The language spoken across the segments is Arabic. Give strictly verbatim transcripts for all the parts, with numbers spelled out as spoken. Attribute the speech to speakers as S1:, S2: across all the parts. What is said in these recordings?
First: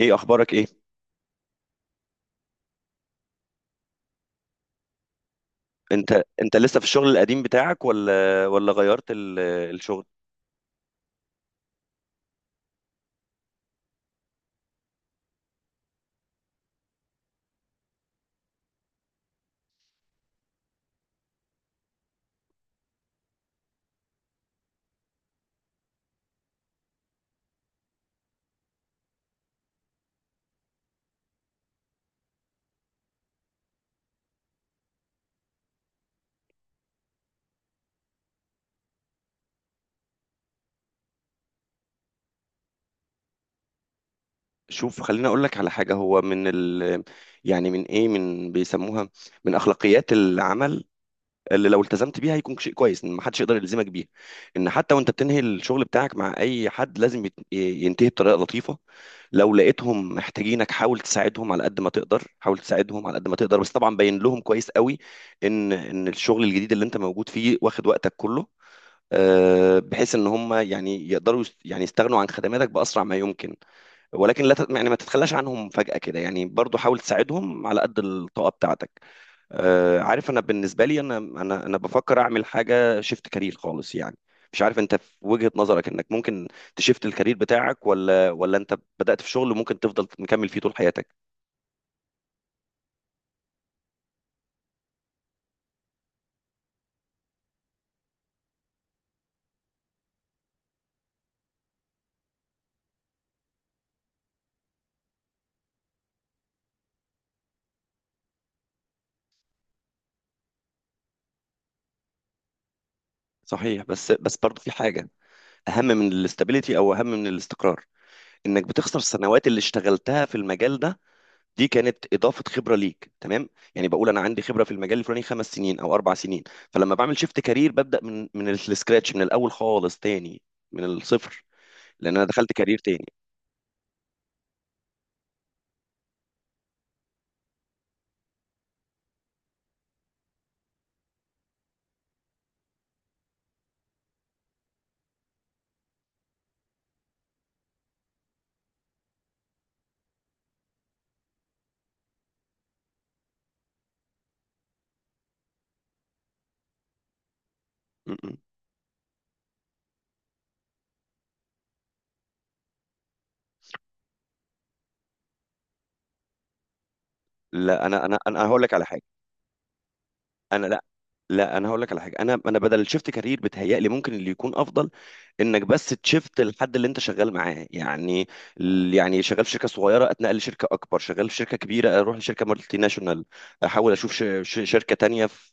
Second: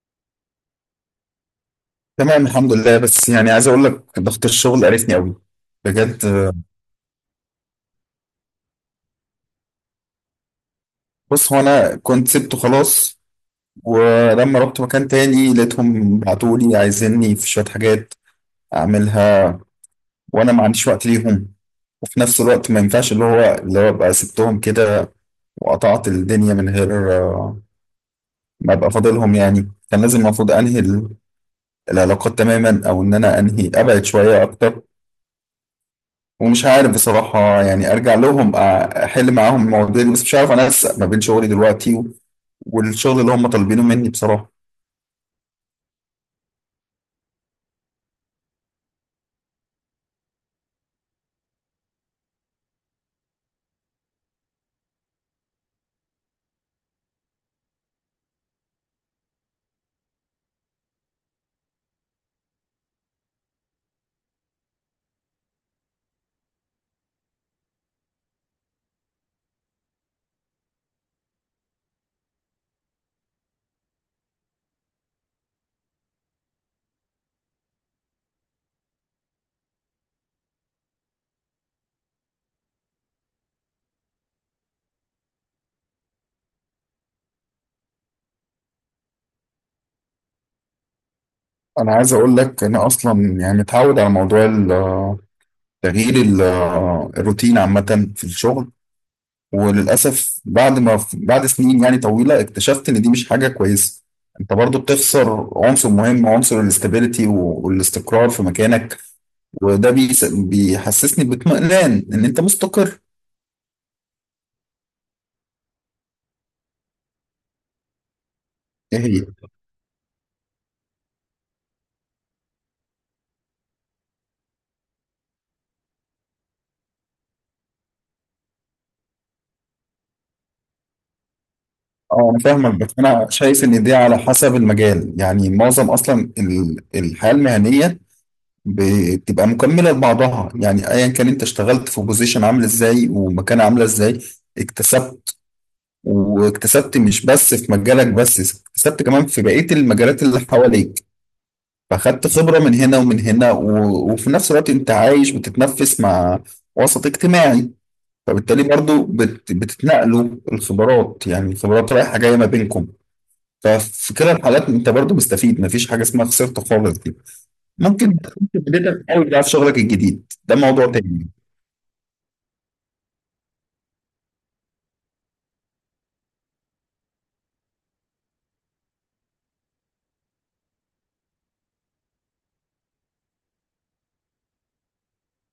S1: ايه اخبارك؟ ايه
S2: تمام، الحمد لله. بس يعني عايز اقول لك ضغط الشغل قرفني قوي
S1: انت
S2: بجد آه،
S1: انت لسه في الشغل القديم بتاعك، ولا ولا غيرت ال- الشغل؟
S2: بص، هو انا كنت سبته خلاص، ولما رحت مكان تاني لقيتهم بعتولي عايزيني في شوية حاجات اعملها، وانا ما عنديش وقت ليهم. وفي نفس الوقت ما ينفعش اللي هو اللي هو ابقى سبتهم كده وقطعت الدنيا من غير آه، ما ابقى فاضلهم. يعني كان لازم، المفروض انهي ال- العلاقات تماما، او ان انا انهي ابعد شوية اكتر. ومش عارف بصراحة، يعني أرجع لهم أ- أحل معاهم المواضيع دي، بس مش عارف أنسق ما بين شغلي دلوقتي و- والشغل اللي هم طالبينه مني بصراحة.
S1: شوف، خليني اقول لك على حاجه. هو من ال يعني من ايه من بيسموها من اخلاقيات العمل، اللي لو التزمت بيها هيكون شيء كويس ان محدش يقدر يلزمك بيها. ان حتى وانت بتنهي الشغل بتاعك مع اي حد، لازم يت- ينتهي بطريقه لطيفه. لو لقيتهم محتاجينك، حاول تساعدهم على قد ما تقدر، حاول تساعدهم على قد ما تقدر، بس طبعا بين لهم كويس قوي ان ان الشغل الجديد اللي انت موجود فيه واخد وقتك كله، آه، بحيث ان هم يعني يقدروا يست- يعني يستغنوا عن خدماتك باسرع ما يمكن. ولكن لا ت- يعني ما تتخلاش عنهم فجأة كده، يعني برضو حاول تساعدهم على قد الطاقة بتاعتك. آه، عارف، انا بالنسبة لي، انا انا انا بفكر اعمل حاجة شيفت كارير خالص يعني. مش عارف انت، في وجهة نظرك، انك ممكن تشيفت الكارير بتاعك، ولا ولا انت بدأت في شغل ممكن تفضل مكمل فيه طول حياتك؟
S2: أنا عايز أقول لك، أنا أصلا يعني متعود على موضوع ال- تغيير ال- الروتين عامة في الشغل. وللأسف بعد ما بعد سنين يعني طويلة اكتشفت إن دي مش حاجة كويسة. أنت برضو بتخسر عنصر مهم، عنصر الاستابيليتي والاستقرار في مكانك. وده بيس- بيحسسني باطمئنان إن أنت مستقر.
S1: صحيح، بس بس برضو في حاجة اهم من الاستابيليتي او اهم من الاستقرار. انك بتخسر السنوات اللي اشتغلتها في المجال ده. دي كانت اضافه خبره ليك، تمام؟ يعني بقول انا عندي خبره في المجال الفلاني خمس سنين او اربع سنين. فلما بعمل شيفت كارير، ببدا من من السكراتش، من الاول خالص تاني، من الصفر، لان انا
S2: اه انا
S1: دخلت
S2: فاهمك،
S1: كارير
S2: بس
S1: تاني.
S2: انا شايف ان دي على حسب المجال. يعني معظم اصلا ال- الحياه المهنيه بتبقى مكمله لبعضها. يعني ايا كان انت اشتغلت في بوزيشن عامل ازاي ومكانه عامله ازاي، اكتسبت، واكتسبت مش بس في مجالك، بس اكتسبت كمان في بقيه المجالات اللي حواليك. فاخدت خبره من هنا ومن هنا و... وفي نفس الوقت انت عايش بتتنفس مع وسط اجتماعي.
S1: م- م.
S2: فبالتالي برضو بت... بتتنقلوا الخبرات. يعني الخبرات رايحه جايه ما بينكم. ففي كلا الحالات انت برضو مستفيد، مفيش حاجه اسمها خسرت خالص. دي
S1: لا انا انا
S2: ممكن
S1: انا
S2: تكون في
S1: هقول لك على حاجه
S2: بدايتك قوي بقى في شغلك الجديد، ده
S1: انا لا
S2: موضوع تاني.
S1: لا، انا هقول لك على حاجه. انا انا بدل الشيفت كارير، بتهيألي ممكن اللي يكون افضل انك بس تشيفت الحد اللي انت شغال معاه، يعني ال- يعني شغال في شركه صغيره اتنقل لشركه اكبر، شغال في شركه كبيره اروح لشركه مالتي ناشونال، احاول اشوف ش- ش- شركه تانية في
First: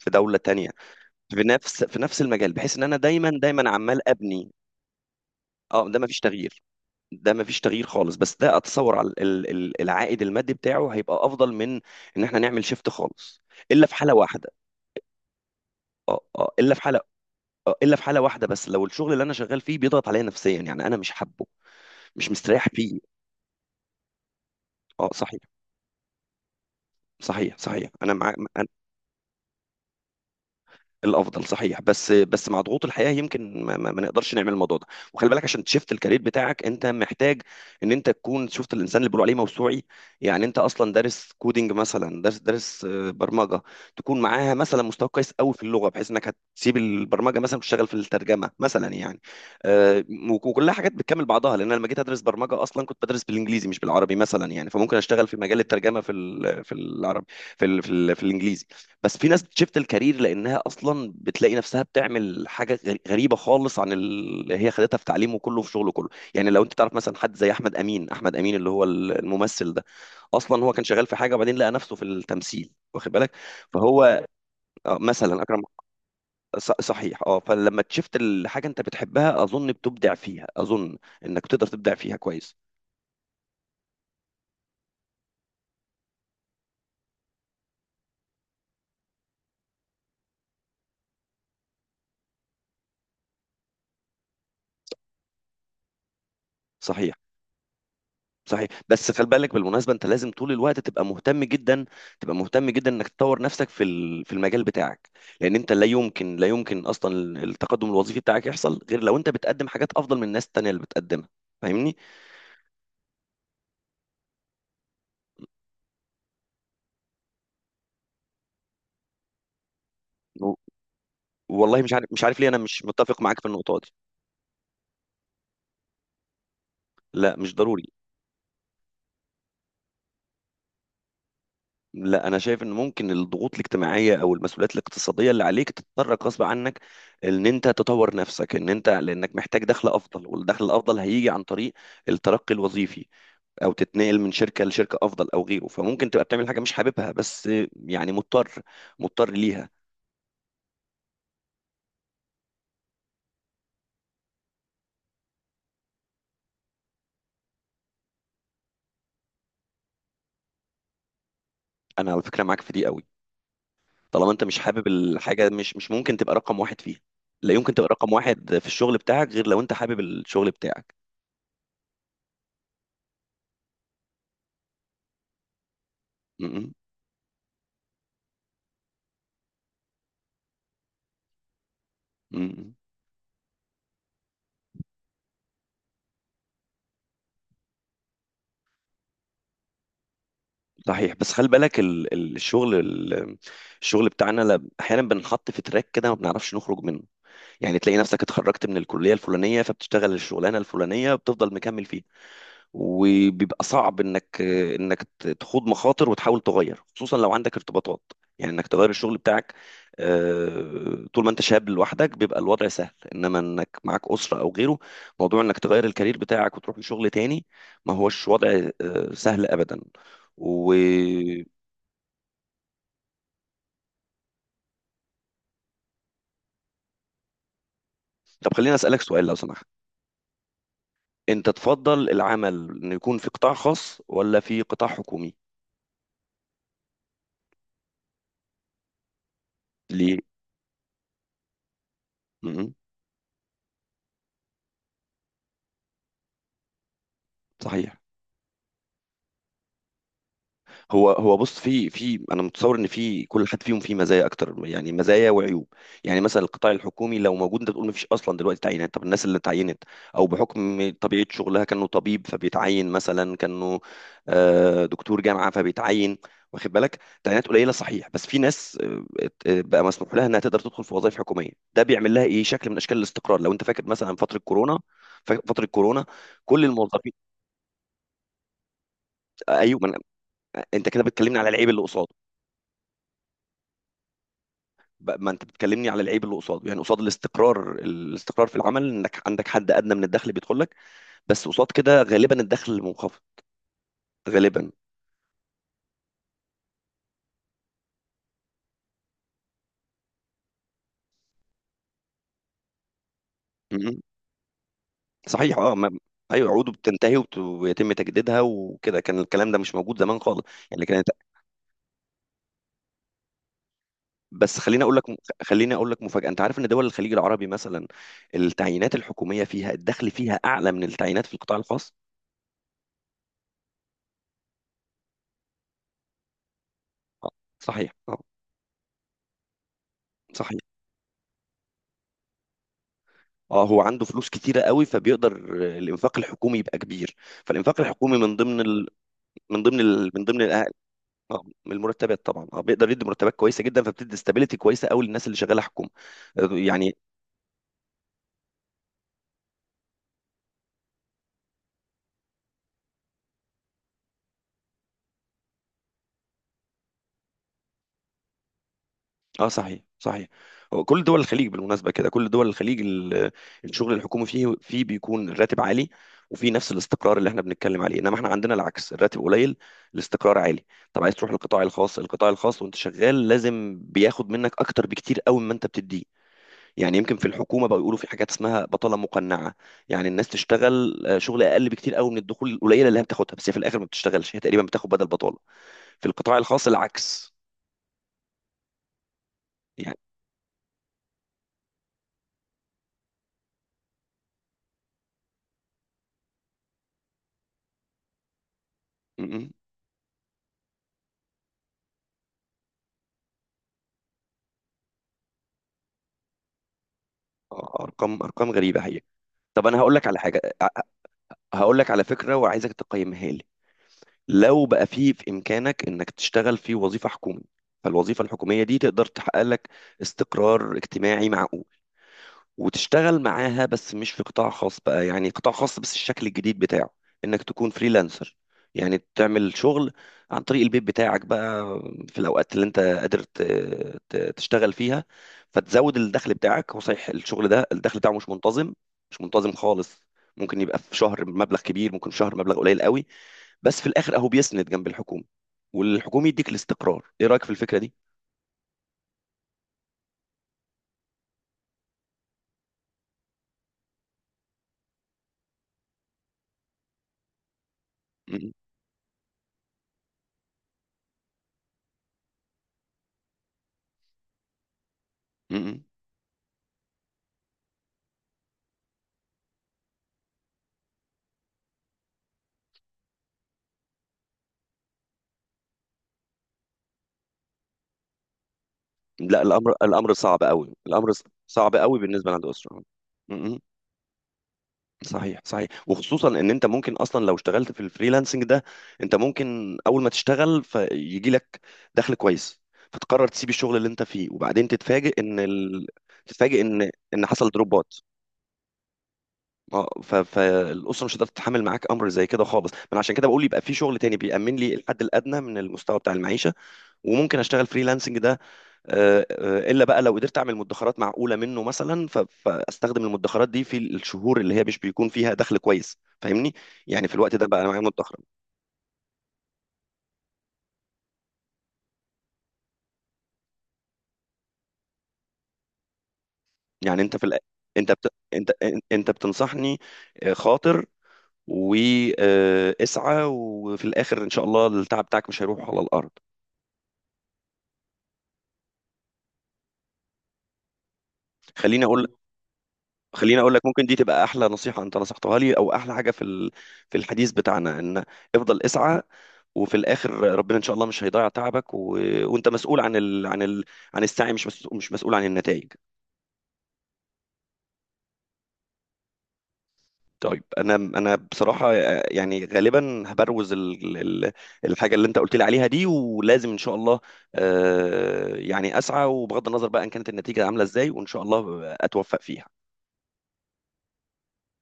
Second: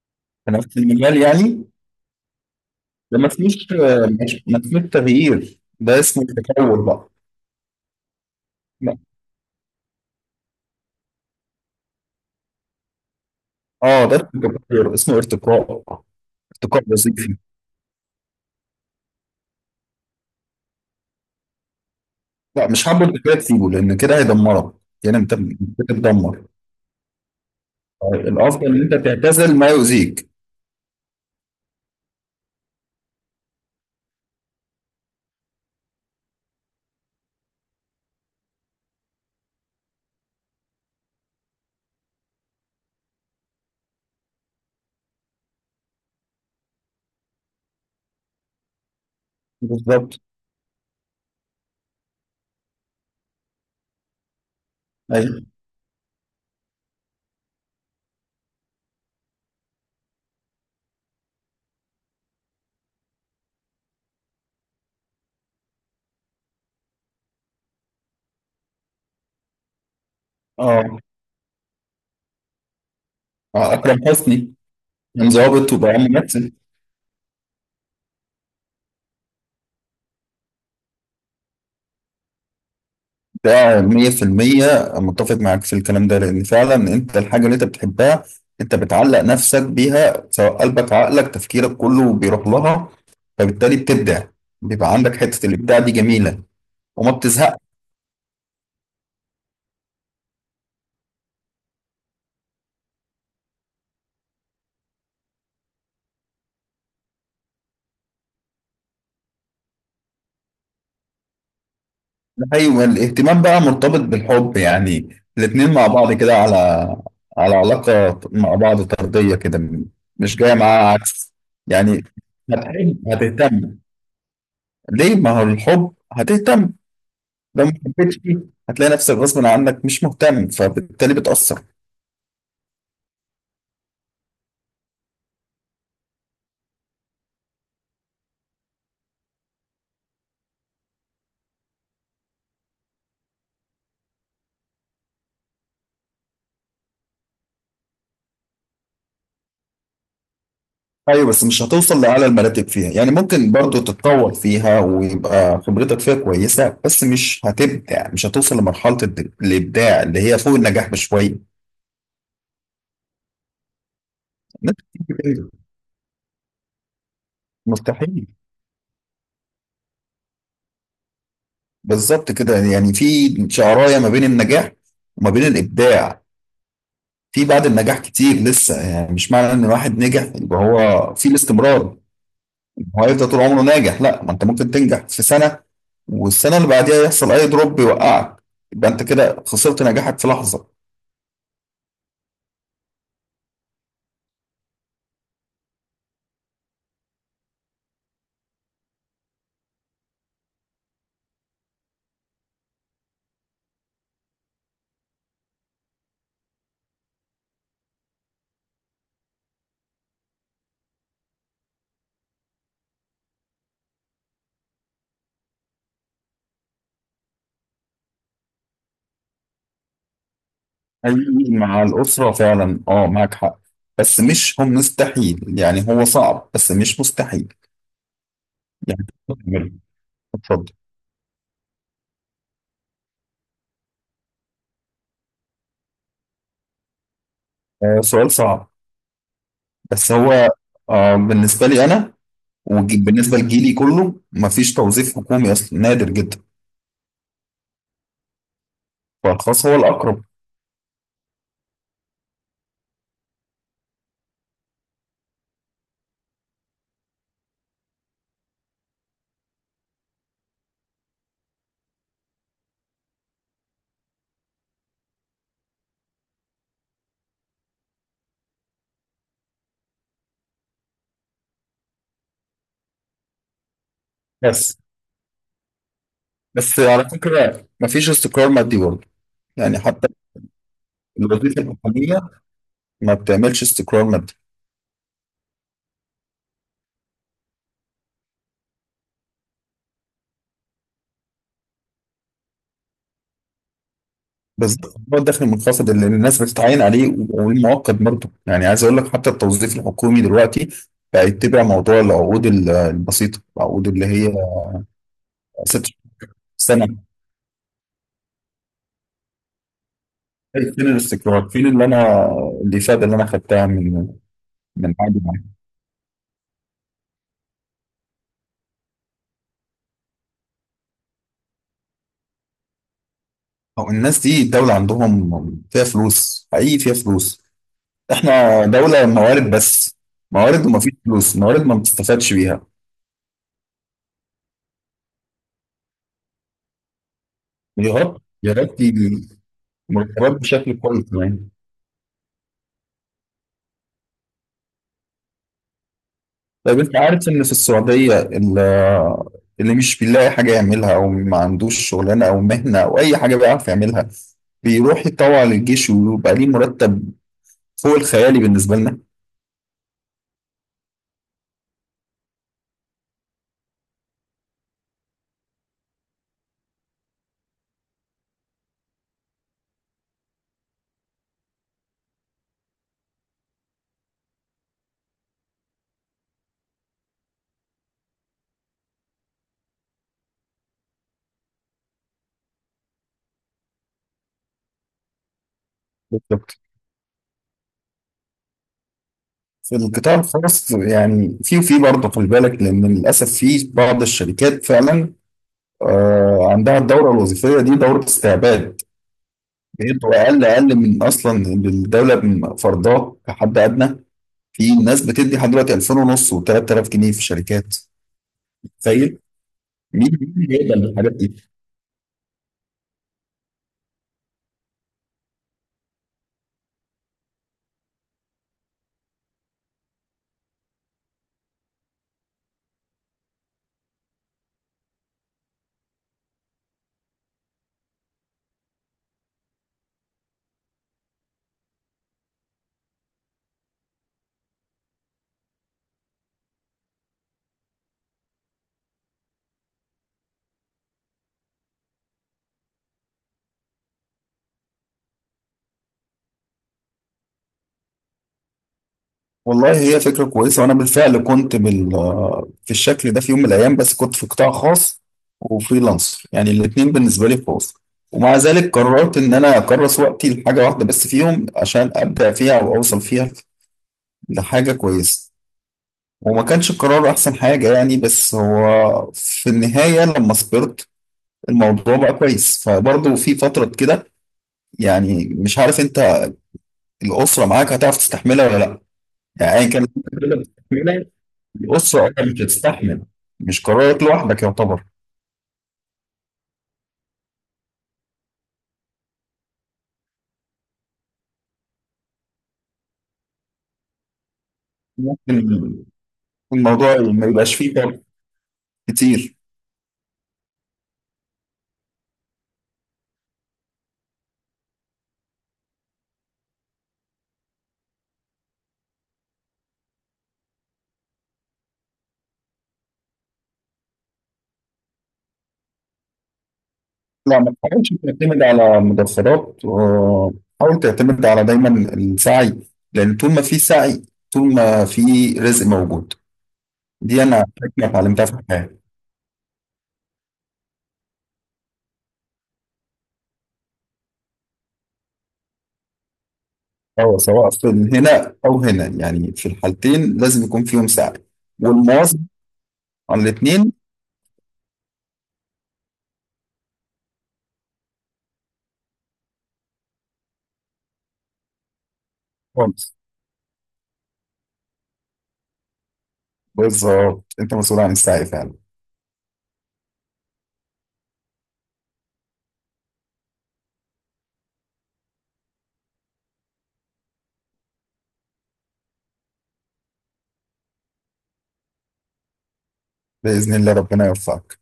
S1: في دوله
S2: في
S1: تانية.
S2: نفس المجال
S1: في
S2: يعني.
S1: نفس في نفس المجال، بحيث ان انا
S2: ده ما
S1: دايما
S2: اسموش
S1: دايما عمال ابني.
S2: ما اسموش تغيير،
S1: اه، ده
S2: ده
S1: مفيش
S2: اسمه
S1: تغيير.
S2: تطور بقى.
S1: ده مفيش تغيير خالص، بس ده
S2: لا.
S1: اتصور على ال- ال- العائد المادي بتاعه هيبقى افضل من ان احنا نعمل شيفت خالص، الا في
S2: اه،
S1: حاله
S2: ده اسمه
S1: واحده.
S2: تطور، اسمه ارتقاء.
S1: اه، اه، الا في
S2: ارتقاء
S1: حاله،
S2: وظيفي.
S1: آه، الا في حاله واحده، بس لو الشغل اللي انا شغال فيه بيضغط عليا نفسيا، يعني انا مش حابه، مش مستريح
S2: لا مش
S1: فيه.
S2: حابب الارتقاء تسيبه، لان كده هيدمرك.
S1: اه،
S2: يعني انت
S1: صحيح.
S2: بتتدمر.
S1: صحيح، صحيح انا معاك.
S2: الافضل ان انت تعتزل ما يؤذيك.
S1: الافضل، صحيح، بس بس مع ضغوط الحياه يمكن ما, ما, ما نقدرش نعمل الموضوع ده. وخلي بالك، عشان تشفت الكارير بتاعك انت محتاج ان انت تكون شفت الانسان اللي بيقولوا عليه موسوعي. يعني انت اصلا دارس كودينج مثلا، دارس دارس آه، برمجه، تكون معاها مثلا مستوى كويس قوي في اللغه، بحيث انك هتسيب البرمجه مثلا وتشتغل في الترجمه مثلا يعني. آه،
S2: بالظبط.
S1: وك- وكلها حاجات بتكمل بعضها، لان انا لما جيت ادرس برمجه اصلا كنت بدرس بالانجليزي مش بالعربي مثلا يعني، فممكن اشتغل في
S2: ايوه.
S1: مجال الترجمه في ال- في العربي، في ال- في ال- في الانجليزي. بس في ناس بتشفت الكارير لانها اصلا بتلاقي نفسها بتعمل حاجه غ- غريبه خالص عن اللي هي خدتها في تعليمه كله، في شغله كله. يعني لو انت تعرف مثلا حد زي احمد امين، احمد امين اللي هو ال- الممثل ده، اصلا هو كان
S2: اه.
S1: شغال في حاجه وبعدين لقى نفسه في التمثيل، واخد بالك؟
S2: آه، اكرم
S1: فهو
S2: حسني.
S1: آه،
S2: كان
S1: مثلا اكرم.
S2: ظابط وبقى ممثل.
S1: ص- صحيح، اه. فلما تشفت الحاجه انت بتحبها، اظن بتبدع فيها، اظن انك تقدر تبدع فيها كويس.
S2: ده مية في المية متفق معاك في الكلام ده، لأن فعلا أنت الحاجة اللي أنت بتحبها أنت بتعلق نفسك بيها، سواء قلبك عقلك تفكيرك كله بيروح لها. فبالتالي بتبدع، بيبقى عندك حتة الإبداع دي جميلة وما
S1: صحيح.
S2: بتزهقش.
S1: صحيح، بس خلي بالك بالمناسبه، انت لازم طول الوقت تبقى مهتم جدا، تبقى مهتم جدا انك تطور نفسك في ال- في المجال بتاعك. لان انت لا يمكن لا يمكن اصلا التقدم الوظيفي بتاعك يحصل غير لو انت بتقدم حاجات افضل من الناس التانيه اللي بتقدمها. فاهمني؟
S2: أيوة. الاهتمام بقى مرتبط بالحب يعني، الاتنين مع بعض كده، على على علاقة مع بعض طردية كده، مش
S1: و-
S2: جاية معاها عكس.
S1: والله مش
S2: يعني
S1: عارف، مش عارف ليه انا مش
S2: هتحب
S1: متفق معاك في النقطه
S2: هتهتم.
S1: دي.
S2: ليه؟ ما هو الحب هتهتم،
S1: لا، مش
S2: لو ما
S1: ضروري.
S2: حبيتش فيه هتلاقي نفسك غصب عنك مش مهتم، فبالتالي بتأثر.
S1: لا، انا شايف ان ممكن الضغوط الاجتماعيه او المسؤوليات الاقتصاديه اللي عليك تضطرك غصب عنك ان انت تطور نفسك، ان انت لانك محتاج دخل افضل، والدخل الافضل هيجي عن طريق الترقي الوظيفي، او تتنقل من شركه لشركه افضل او غيره. فممكن تبقى بتعمل حاجه مش حاببها، بس يعني مضطر، مضطر ليها.
S2: ايوه بس مش هتوصل لأعلى المراتب فيها. يعني ممكن برضو تتطور فيها، ويبقى خبرتك فيها كويسة، بس مش هتبدع، مش هتوصل لمرحلة الد- الإبداع اللي هي فوق النجاح بشوية.
S1: انا على فكره معاك في دي قوي. طالما انت مش
S2: الناس
S1: حابب
S2: كتير
S1: الحاجه،
S2: كده.
S1: مش مش ممكن تبقى رقم واحد فيها. لا يمكن تبقى رقم
S2: مستحيل.
S1: واحد في الشغل بتاعك غير لو انت حابب الشغل بتاعك.
S2: بالظبط كده. يعني في شعراية ما بين النجاح وما بين الإبداع.
S1: م- م-
S2: في بعد النجاح كتير لسه. يعني مش معنى ان الواحد نجح يبقى هو في الاستمرار،
S1: م-
S2: هو هيفضل طول عمره ناجح. لا، ما انت ممكن تنجح في سنة والسنة اللي بعديها يحصل أي دروب يوقعك، يبقى أنت كده خسرت نجاحك في لحظة.
S1: صحيح. بس خلي بالك ال- ال- الشغل ال- الشغل بتاعنا لا- احيانا بنحط في تراك كده ما بنعرفش نخرج منه. يعني تلاقي نفسك اتخرجت من الكليه الفلانيه، فبتشتغل الشغلانه الفلانيه، بتفضل مكمل فيها، وبيبقى صعب انك انك ت- تخوض مخاطر وتحاول تغير، خصوصا لو عندك ارتباطات، يعني انك تغير الشغل بتاعك. آه، طول ما انت شاب لوحدك بيبقى الوضع سهل، انما انك معاك اسره او غيره، موضوع انك تغير الكارير بتاعك وتروح لشغل تاني، ما هوش وضع آه، سهل ابدا. و
S2: حقيقي، مع الأسرة فعلا أه معاك حق. بس مش هم مستحيل، يعني هو صعب بس مش مستحيل،
S1: طب خليني اسالك
S2: يعني
S1: سؤال لو
S2: تقدر
S1: سمحت.
S2: تعمله. اتفضل.
S1: انت تفضل العمل انه يكون في قطاع خاص ولا في قطاع حكومي؟
S2: آه، سؤال صعب. بس
S1: ليه؟
S2: هو آه بالنسبة لي أنا
S1: م- م.
S2: وبالنسبة لجيلي كله مفيش توظيف حكومي أصلا، نادر جدا.
S1: صحيح.
S2: فالخاص هو الأقرب.
S1: هو، هو بص، في في انا متصور ان في كل حد فيهم فيه مزايا اكتر، يعني مزايا وعيوب. يعني مثلا القطاع الحكومي لو موجود، انت تقول ما فيش اصلا دلوقتي تعيينات. طب الناس اللي اتعينت، او بحكم طبيعه شغلها كانه طبيب فبيتعين مثلا، كانه آه، دكتور جامعه فبيتعين، واخد بالك؟ تعيينات قليله، صحيح، بس في ناس آه، ات- آه، بقى مسموح لها انها تقدر تدخل في وظائف حكوميه. ده بيعمل لها ايه؟ شكل من اشكال الاستقرار. لو انت فاكر مثلا فتره
S2: بس
S1: كورونا، ف- فتره كورونا، كل
S2: بس على
S1: الموظفين.
S2: فكرة مفيش استقرار مادي برضه. يعني
S1: ايوه. ما
S2: حتى
S1: أنا- انت كده بتكلمني على
S2: الوظيفة
S1: العيب اللي قصاد.
S2: الحكومية ما بتعملش استقرار مادي.
S1: ب- ما انت بتكلمني على العيب اللي قصاده، يعني قصاد الاستقرار. الاستقرار في العمل انك عندك حد ادنى من الدخل بيدخل لك، بس قصاد كده غالبا الدخل منخفض، غالبا.
S2: بس هو الدخل المنخفض اللي الناس بتتعين عليه والمؤقت برضه. يعني عايز اقول لك حتى التوظيف الحكومي دلوقتي بقى يتبع موضوع العقود ال- البسيطه، العقود
S1: م-م.
S2: اللي هي
S1: صحيح، اه،
S2: ست شهور،
S1: ما... ايوه، عقوده
S2: سنه
S1: بتنتهي وبت... ويتم تجديدها، وكده. كان الكلام ده مش موجود زمان خالص.
S2: إيه،
S1: يعني
S2: فين
S1: كانت.
S2: الاستقرار؟ فين اللي انا الافاده اللي انا خدتها من
S1: بس خليني
S2: من
S1: اقول لك،
S2: عادي معايا؟
S1: خليني اقول لك مفاجاه. انت عارف ان دول الخليج العربي مثلا التعيينات الحكوميه فيها، الدخل فيها اعلى من التعيينات في القطاع الخاص؟
S2: او الناس دي الدوله عندهم فيها فلوس، حقيقي فيها
S1: آه،
S2: فلوس.
S1: صحيح، اه.
S2: احنا دوله موارد بس،
S1: صحيح،
S2: موارد وما فيش فلوس، موارد ما بتستفادش بيها.
S1: اه. هو عنده فلوس كتيرة قوي، فبيقدر الانفاق الحكومي يبقى كبير. فالانفاق
S2: يا
S1: الحكومي
S2: رب
S1: من
S2: يا
S1: ضمن
S2: رب
S1: ال...
S2: يجي
S1: من ضمن ال... من
S2: مرتبات
S1: ضمن الأه-
S2: بشكل كويس
S1: آه،
S2: يعني.
S1: من المرتبات طبعا، اه، بيقدر يدي مرتبات كويسة جدا، فبتدي استابيليتي كويسة قوي للناس اللي شغالة حكومة، آه،
S2: طيب انت
S1: يعني.
S2: عارف ان في السعودية، ال- اللي مش بيلاقي حاجة يعملها او ما عندوش شغلانة او مهنة او اي حاجة بيعرف يعملها، بيروح يتطوع للجيش ويبقى ليه مرتب فوق الخيالي بالنسبة لنا.
S1: اه، صحيح، صحيح. هو كل دول الخليج بالمناسبة كده، كل دول الخليج ال... الشغل الحكومي فيه، فيه بيكون الراتب عالي، وفي نفس الاستقرار اللي احنا بنتكلم عليه. انما احنا عندنا العكس، الراتب قليل، الاستقرار عالي. طب عايز تروح للقطاع الخاص؟ القطاع الخاص وانت شغال لازم بياخد منك اكتر بكتير قوي مما انت بتديه. يعني يمكن في الحكومه بقى يقولوا في حاجات اسمها بطاله مقنعه، يعني الناس تشتغل آه، شغل اقل بكتير قوي من الدخول القليله اللي هي بتاخدها، بس هي في الاخر ما بتشتغلش، هي تقريبا بتاخد بدل بطاله. في القطاع
S2: بالظبط.
S1: الخاص العكس،
S2: في
S1: يعني.
S2: القطاع الخاص، يعني في وفي برضه خلي بالك، لان للاسف في بعض الشركات فعلا آه، عندها الدورة الوظيفية دي دورة استعباد.
S1: م- م.
S2: بيدوا اقل، اقل من اصلا الدولة من فرضاه كحد ادنى. في ناس بتدي لحد دلوقتي ألفين ونص و3000 جنيه في الشركات.
S1: آه، ارقام، ارقام غريبه هي.
S2: تخيل.
S1: طب انا هقول لك
S2: مين
S1: على حاجه،
S2: مين هيقبل بالحاجات دي؟
S1: هقول لك على فكره وعايزك تقيمها لي. لو بقى في في امكانك انك تشتغل في وظيفه حكومي، فالوظيفه الحكوميه دي تقدر تحقق لك استقرار اجتماعي معقول، وتشتغل معاها بس مش في قطاع خاص بقى، يعني قطاع خاص بس الشكل الجديد بتاعه، انك تكون فريلانسر. يعني تعمل شغل عن طريق البيت بتاعك بقى، في الاوقات اللي انت قادر ت- ت- تشتغل فيها، فتزود الدخل بتاعك. هو صحيح الشغل ده الدخل بتاعه مش منتظم، مش منتظم خالص. ممكن يبقى في شهر مبلغ كبير، ممكن في شهر مبلغ قليل قوي، بس في الاخر اهو بيسند جنب الحكومة، والحكومة يديك الاستقرار. ايه رأيك في الفكرة دي؟
S2: والله هي فكره كويسه، وانا بالفعل كنت بال في الشكل ده في يوم من الايام، بس كنت في قطاع خاص وفريلانسر، يعني الاثنين بالنسبه لي خاص. ومع
S1: م-
S2: ذلك قررت ان انا اكرس وقتي لحاجه واحده بس فيهم عشان ابدع فيها او اوصل فيها لحاجه كويسه.
S1: م- م.
S2: وما كانش القرار احسن حاجه يعني، بس هو في النهايه لما صبرت الموضوع بقى كويس. فبرضه في فتره كده، يعني مش عارف انت الاسره معاك هتعرف تستحملها ولا لا؟
S1: لا،
S2: يعني أيا
S1: الامر
S2: كان
S1: الامر
S2: اللي
S1: صعب قوي.
S2: بتستحمله،
S1: الامر ص- صعب قوي
S2: الأسرة هي
S1: بالنسبه
S2: اللي
S1: لعند اسره.
S2: بتستحمل،
S1: م-م.
S2: مش قرارك لوحدك يعتبر.
S1: صحيح، صحيح، وخصوصا ان انت ممكن اصلا لو اشتغلت في الفريلانسنج ده، انت ممكن اول ما تشتغل فيجي لك دخل كويس، فتقرر تسيب الشغل اللي انت فيه، وبعدين تتفاجئ ان
S2: ممكن
S1: ال... تتفاجئ ان
S2: الموضوع
S1: ان
S2: ما
S1: حصل
S2: يبقاش فيه
S1: دروبات.
S2: فرق كتير.
S1: اه، ف... فالاسره مش هتقدر تتحمل معاك امر زي كده خالص. من عشان كده بقول يبقى في شغل تاني بيأمن لي الحد الادنى من المستوى بتاع المعيشه، وممكن اشتغل فريلانسنج ده آه، آه، الا بقى لو قدرت اعمل مدخرات معقوله منه مثلا، ف- فاستخدم المدخرات دي في الشهور اللي هي مش بيكون فيها دخل كويس. فاهمني؟ يعني في الوقت
S2: لا
S1: ده
S2: ما
S1: بقى انا معايا
S2: تحاولش
S1: مدخره.
S2: تعتمد على مدخرات آه، حاول تعتمد على دايما السعي، لأن طول ما في سعي، طول ما في رزق موجود.
S1: يعني انت
S2: دي
S1: في الأ...
S2: أنا حكمة
S1: انت بت...
S2: اتعلمتها في
S1: انت
S2: الحياة.
S1: انت بتنصحني آه، خاطر واسعى، وفي الاخر ان شاء الله التعب بتاعك مش هيروح على الارض.
S2: أو سواء في هنا أو هنا، يعني في الحالتين لازم يكون فيهم سعي
S1: خليني اقول
S2: والمواظبة على
S1: خليني اقول لك،
S2: الاتنين.
S1: ممكن دي تبقى احلى نصيحه انت نصحتها لي، او احلى حاجه في ال... في الحديث بتاعنا، ان افضل اسعى، وفي الاخر ربنا ان شاء الله مش هيضيع تعبك، و... وانت مسؤول
S2: خالص.
S1: عن ال... عن ال... عن السعي، مش مسؤول... مش مسؤول عن النتائج.
S2: بالظبط، أنت مسؤول عن السعي فعلا.
S1: طيب، انا، انا بصراحه آه، يعني غالبا هبروز ال... ال- الحاجه اللي انت قلت لي عليها دي، ولازم ان شاء الله آه، يعني اسعى، وبغض النظر بقى ان كانت النتيجه عامله ازاي، وان شاء الله اتوفق فيها.
S2: بإذن الله ربنا يوفقك.